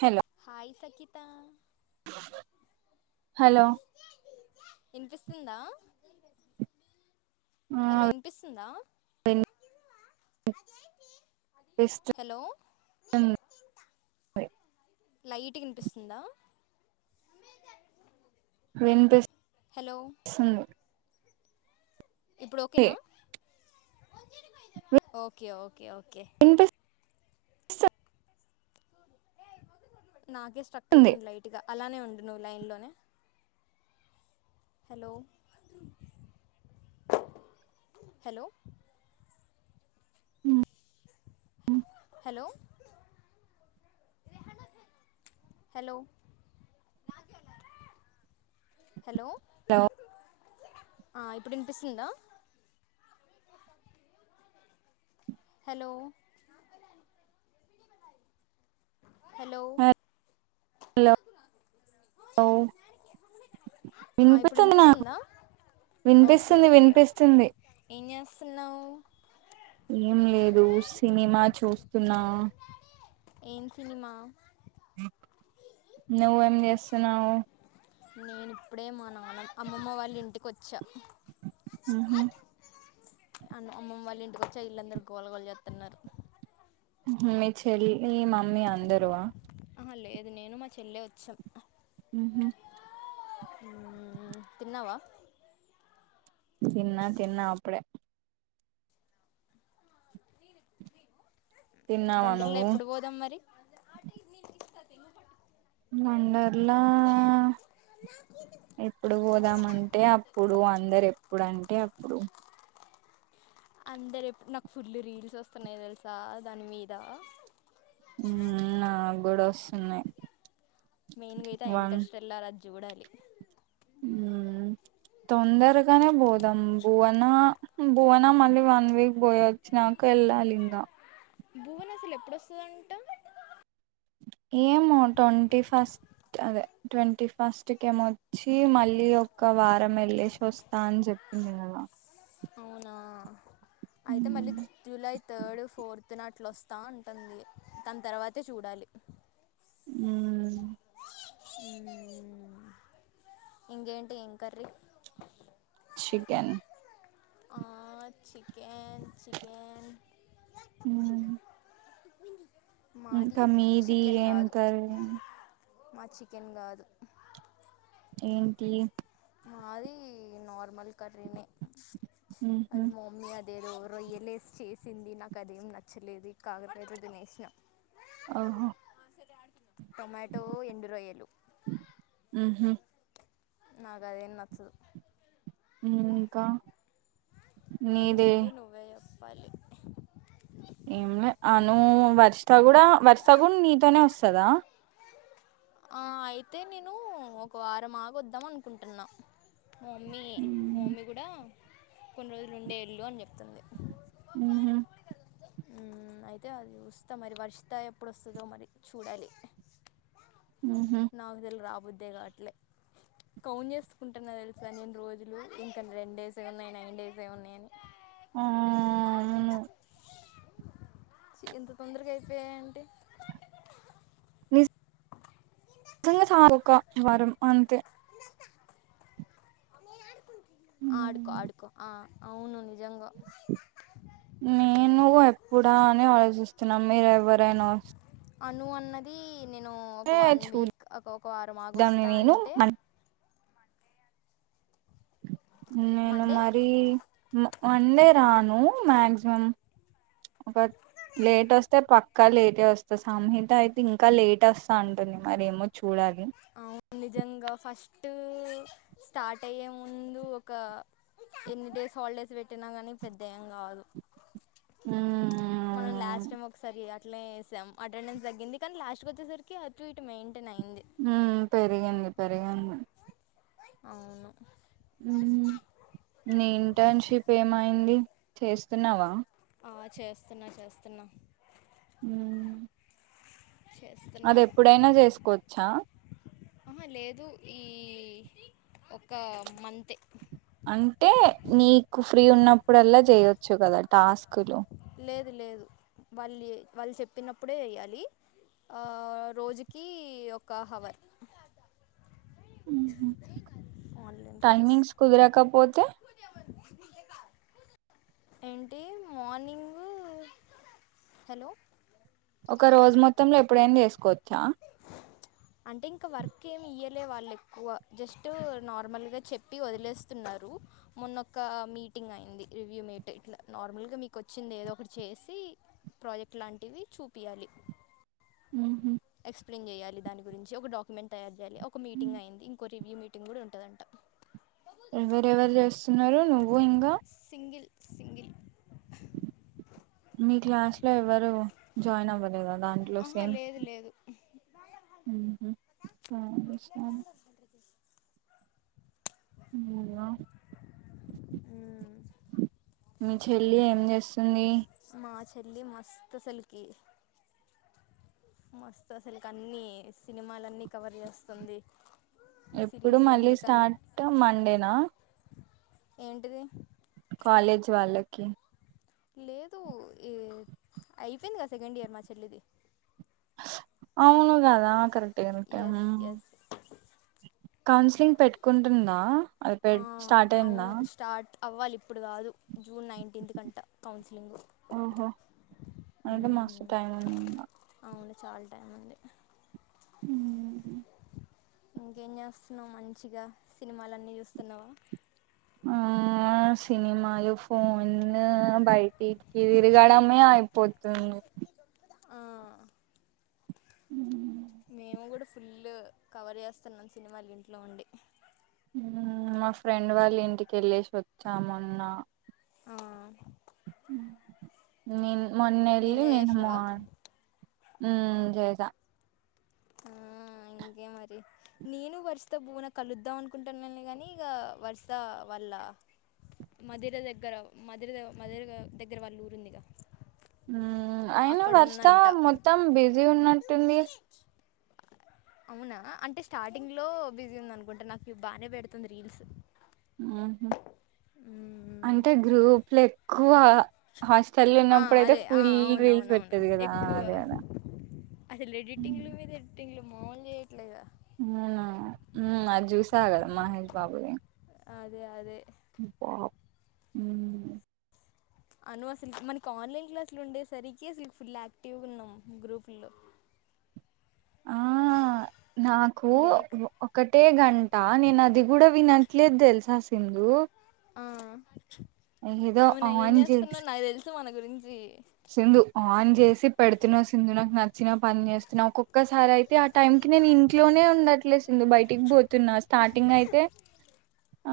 హల్ hi Sangeetha hello ఇనిపిస్తుందా ఆ hello వినిపిస్తుందా వినిపిస్తుంది హలో లైట్ గా వినిపిస్తుందా హలో వినిపిస్తుంది ఇప్పుడు ఓకేనా ఓకే ఓకే ఓకే స్త నాకే స్ట్రక్ అవుతుంది లైట్గా అలానే ఉండు నువ్వు లైన్లోనే hello hello hello hello hello ఆ ఇప్పుడు వినిపిస్తుందా హలో హలో హలో ఆ ఇప్పుడు వినిపిస్తుంది నాకు వినిపిస్తుందా ఓకే వినిపిస్తుంది ఓకే ఓకే వినిపిస్తుంది ఏం చేస్తున్నావ్ ఏం లేదు సినిమా చూస్తున్నా ఏం సినిమా నువ్ ఏం చేస్తుస్తున్నావు నేను ఇప్పుడే మా నాన్న అమ్మమ్మ వాళ్ళ ఇంటికి వచ్చా ఉహు అమ్మమ్మ వాళ్ళ ఇచ్చా ఇల్ళందరు గోలగోల చేస్తున్నారు మీ చెల్లి మమ్మీ అందరు ఆ ఆహా లేదు నేను మా చెల్లె వచ్చాం మ్మ్ హ్మ్ తిన్నావా తిన్న తిన్న అప్పుడే తిన్నావా వంటల్లో నువ్వు ఎప్పుడు పోదాం మరి వండర్లా ఎప్పుడు పోదామంటే అప్పుడు అందరు ఎప్పుడు అంటే అప్పుడు అందరు ఎప్పుడు నాకు ఫుల్లు రీల్స్ వస్తున్నాయి తెలుసా దాని మీద హ్మ్ నా కూడా వస్తున్నాయి మెయిన్గా అయితే వన్ ఇంట్రెస్ట్ వెళ్ళాలి అని చూడాలి మ్మ్ తొందరగానే పోదాం బువనా బువనా మళ్ళీ వన్ వీక్ పోయి వచ్చినా అకా ఎల్లాలి ఇంకా భువన్ అసలు ఎప్పుడు వస్తది అంటా ఏమో ట్వంటీ ఫస్ట్ అదే ట్వంటీ ఫస్ట్ కి ఏమొచ్చి మళ్ళీ ఒక ఒక వారం వెళ్ళసి వస్తా అని చెప్పింది కథ అవునా అయితే మళ్ళీ జూలై థర్డ్ ఫోర్త్ నా అట్లొస్తా అంటుంది దాని తర్వాతే చూడాలి మ్మ్ ఇంకేంటి ఏం కర్రీ చికెన్ ఆ చికెన్ చికెన్ మ్మ్ మాది ఇంకా మీది చికెన్ ఏం కాదు కర్రీ మా చికెన్ కాదు ఏంటి మాది నార్మల్ కర్రనే మ్మ్ హు అది మమ్మీ అది యేదో రొయ్యలు యేసి చేసింది నాకు అదేం నచ్చలేదు కాకర్యకాయతో తీనేసిన ఆహ టొమాటో ఎండు రోయలు మ్మ్ హ్మ్ నాకు అదేం నచ్చదు ఇంకా నీదే ఏముంది నువ్వే చెప్పాలి ఏంలే అను వర్షిత కూడా వర్షిత కూడా నీతోనే వస్తదా ఆ అయితే నేను ఒక వారం ఆగి వద్దాం అనుకుంటున్నా మా మమ్మీ మా మమ్మీ కూడా కొన్ని రోజులు ఉండే వెళ్ళు అని చెప్తుంది ఉహూ ఉమ్ అయితే అది వస్త మరి వర్షిత ఎప్పుడు వస్తుందో మరి చూడాలి ఉహు నాకు తెలియదు రాబుద్దే కావట్లే కౌంట్ చేసుకుంటున్నా తెలుసా నేను రోజులు ఇంకా రెండు డేస్ ఏ ఉన్నాయి నైన్ డేస్ ఏ ఉన్నాయని ఆ అవును ఎంత తొందరగా అయిపోయాఏంటి [unintelligible] వారం అంతే ఆడుకో ఆడుకో ఆ అవును నిజంగా నేను ఎప్పుడా అని ఆలోచిస్తున్నాం మీరు ఎవరు [unintelligible] అను అన్నది నేను ఒక వన్ వీక్ చూద్దాం ఒక ఒక వారం ఆగి వస్తా నేను అంటే నేను మండే మరి వన్ డే రాను మాక్సిమం [inaudible] లేట్ వస్తే పక్కా లేటే వస్తా సంహిత అయితే ఇంకా లేట్ వస్తా అంటుంది మరేమో చూడాలి అవును నిజంగా ఫస్ట్ స్టార్ట్ అయ్యే ముందు ఒక ఎన్ని డేస్ హాలిడేస్ పెట్టినా గానీ పెద్ద ఏం కాదు మనం ఉమ్ లాస్ట్ టైం ఒకసారి అట్లేనేసాం అటెండెన్స్ తగ్గింది కానీ లాస్ట్ వచ్చేసరికి అటు ఇటు మెయింటైన్ అయింది హ్మ్మ్ పెరిగింది పెరిగింది అవును నీ ఇంటర్న్షిప్ ఏమైంది చేస్తున్నావా ఆ చేస్తున్నా చేస్తున్నాను హ్మ్మ్ చేస్తున్నా అది ఎప్పుడైనా చేసుకోవచ్చా ఆహ లేదు ఈ ఒక మంతే అంటే నీకు ఫ్రీ ఉన్నప్పుడల్లా చేయొచ్చు కదా టాస్కులు లేదు లేదు వాళ్ళు వాళ్ళు చెప్పినప్పుడే ఎ య్యాలి ఆ రోజుకి ఒక హవర్ ఆన్లైన్ క్లాస్ టైమింగ్స్ కుదరకపోతే ఏంటి మార్నింగ్ హలో ఒక రోజు మొత్తంలో ఎప్పుడైనా చేసుకోవచ్చా లే వాళ్ళు ఎక్కువ జస్ట్ నార్మల్ గా చెప్పి వదిలేస్తున్నారు మొన్నక్క మీ టింగ్ అయింది రివ్యూ మేట్ ఇట్లా నార్మల్ గా మీకు వచ్చింది ఏదో ఒకటి చేసి ప్రాజెక్ట్ లాంటివి చూపియ్యాలి ఉహూ ఎక్స్ప్లెయిన్ చేయాలి దాని గురించి ఒక డాక్యుమెంట్ తయారు చేయాలి ఒక మీటింగ్ అయ్యింది ఇంక రివ్యూ మీటింగ్ కూడా ఉంటదంట ఎవరెవరు చేస్తున్నారు నువ్వు ఇంకా సింగిల్ సింగిల్ మీ క్లాస్ లో ఎవ్వరు జాయిన్ అవ్వలేదా దాంట్లో ఆహా సేమ్ లేదు లేదు [inaudible] ఉహు నీ సరే ప్లేట్ ఏం సరే చేస్తుంటది అవునా మీ చెల్లి ఏం చేస్తుంది మా చెల్లి మస్త అస్సలకి మస్తు అసలకి అన్ని సినిమాలన్నీ కవర్ చేస్తుంది ఎప్పుడు సిరీస్లు మళ్ళీ అన్నీ కన్ స్టార్ట్ మండేన ఏంటిది కాలేజ్ వాళ్ళకి లేదు అయిపోయింది కదా సెకండ్ ఇయర్ మా చెల్లిది అవునుగద కరె ఎస్ ఎస్ కౌన్సిలింగ్ పెట్టుకుంటుందా అది పె ఆ స్టార్ట్ అయ్యింద అవును స్టార్ట్ అవ్వాలి ఇప్పుడు కాదు జూన్ నైన్టీన్త్ కంట కౌన్సిలింగు అంటే మస్తు టైం ఉందింగ చాల టైం ఉంది ఉ ఇంకేం చేస్తున్నావు మంచిగా సినిమలన్నీ చూస్తున్నావ ఆ సినిమలు ఫోన్లు [unintelligible] తిరగడమే అయిపోతుంది ఆ ఉ మేము కూడ ఫుల్ కవర్ చేస్తున్నాం సినిమాలు ఇంట్లో ఉండి మా ఫ్రెండ్ వాళ్ళు ఇంటికి వెళ్ళసి వచ్చ మొన్న ఆ నేను మొన్న వెళ్ళి ఎంజాయ్ చేసినవా [unintelligible] ఉ చేస ఆ ఇంకేం నేను వర్షిత భున కలుద్దాం అనుకుంటాను నను గాని ఇగ వర్షిత వాళ్ళ మధుర దగ్గర మధర మధుర దగ్గర వాళ్ళు ఊరుంది ఇక అయినా వర్షిత ఉందంట మొత్తం బిజీ గా ఉన్నట్టుంది అవునా అంటే స్టార్టింగ్ లో బిజీ ఉంది అనుకుంట నాకు బాగానే పెడుతుంది రీల్స్ అంటే గ్రూప్లు ఎక్కువ హాస్టలో ఆ ఉన్నప్పుడు అయితే అదే ఆ ఫుల్ వీల్స్ అవునవునవును పెట్టది కదా ఎక్కువ అదే అదా అసలు ఎడిటింగ్లు మీద ఎడిటింగ్లు మాముల్గా చేయట్లేదా అది చూసా కదా మహేష్ బాబు ది అదే అదే హు అను అసలు మనకి ఆన్లైన్ క్లాసులు ఉండేసరికి అసలు ఫుల్ యాక్టివ్ గా ఉన్నాం గ్రూపులో [inaudible] ఆ నాకు లేక్ ఒకటే గ నేను అది కూడ వినట్లేదు తెలిసా సిందు ఆ అవునా ఏం ఆన్ చేస్తున్నా చేసి నాకు తెలుసు మన గురించి సింధు ఆన్ చేసి పెడుతున్నా సింధు నాకు నచ్చినా పని చేస్తున్నావు ఒక్కొక్కసారి అయితే అయితే ఆ టైం కి నేను ఇంట్లోనే ఉండట్లేసిందు బయటికి పోతున్నా స్టార్టింగ్ అయితే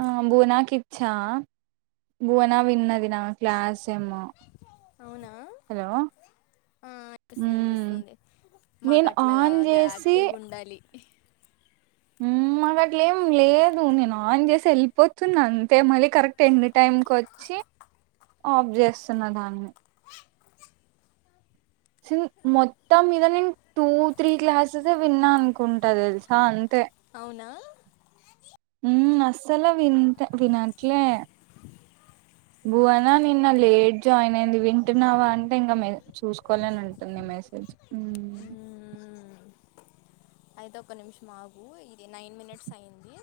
ఆ బునాకి ఇచ్చా బునా విన్నది నా క్లాస్ ఏమో అవునా హలో ఆ వినిపిస్తుంది ఉమ్ వినిపిస్తుంది మాకు నేను అట్లా ఆన్ గదు చేసి యాక్టివ్ గా ఉండాలి [inaudible] మాకు అట్లే ఏం లేదు నేను ఆన్ చేసి వెళ్ళిపోతున్నా అంతే మళ్ళీ కరెక్ట్ ఎం టైం కు వచ్చి ఆఫ్ చేస్తున్న దాన్ని మొత్తం మీద నేను టూ త్రీ క్లాసెస్ే విన్నా అనుకుంటాది తెలుసా అంతే అవునా హ అస్సలు వింట వినట్లే భువనా నిన్న లేట్ జాయిన్ అయింది వింటున్నావా అంటే ఇంకా చూసుకోవాలని ఉంటుంది మెసేజ్ ఉమ్ ఉ ఐద ఒక నిమిషం ఆగు ఇది నైన్ మినిట్స్ అయ్యంది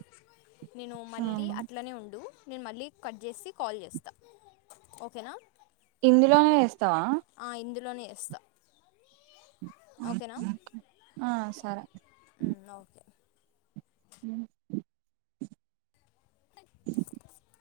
నేను మళ్ళీ అవును అట్లానే ఉండు నేను మళ్ళీ కట్ చేసి కాల్ చేస్తా ఓకేనా ఇందులోనే వేస్తావా ఇందులోనే ఇస్తా ఓకేనా ఆ సరే మ్మ్, ఓకే అ [inaudible]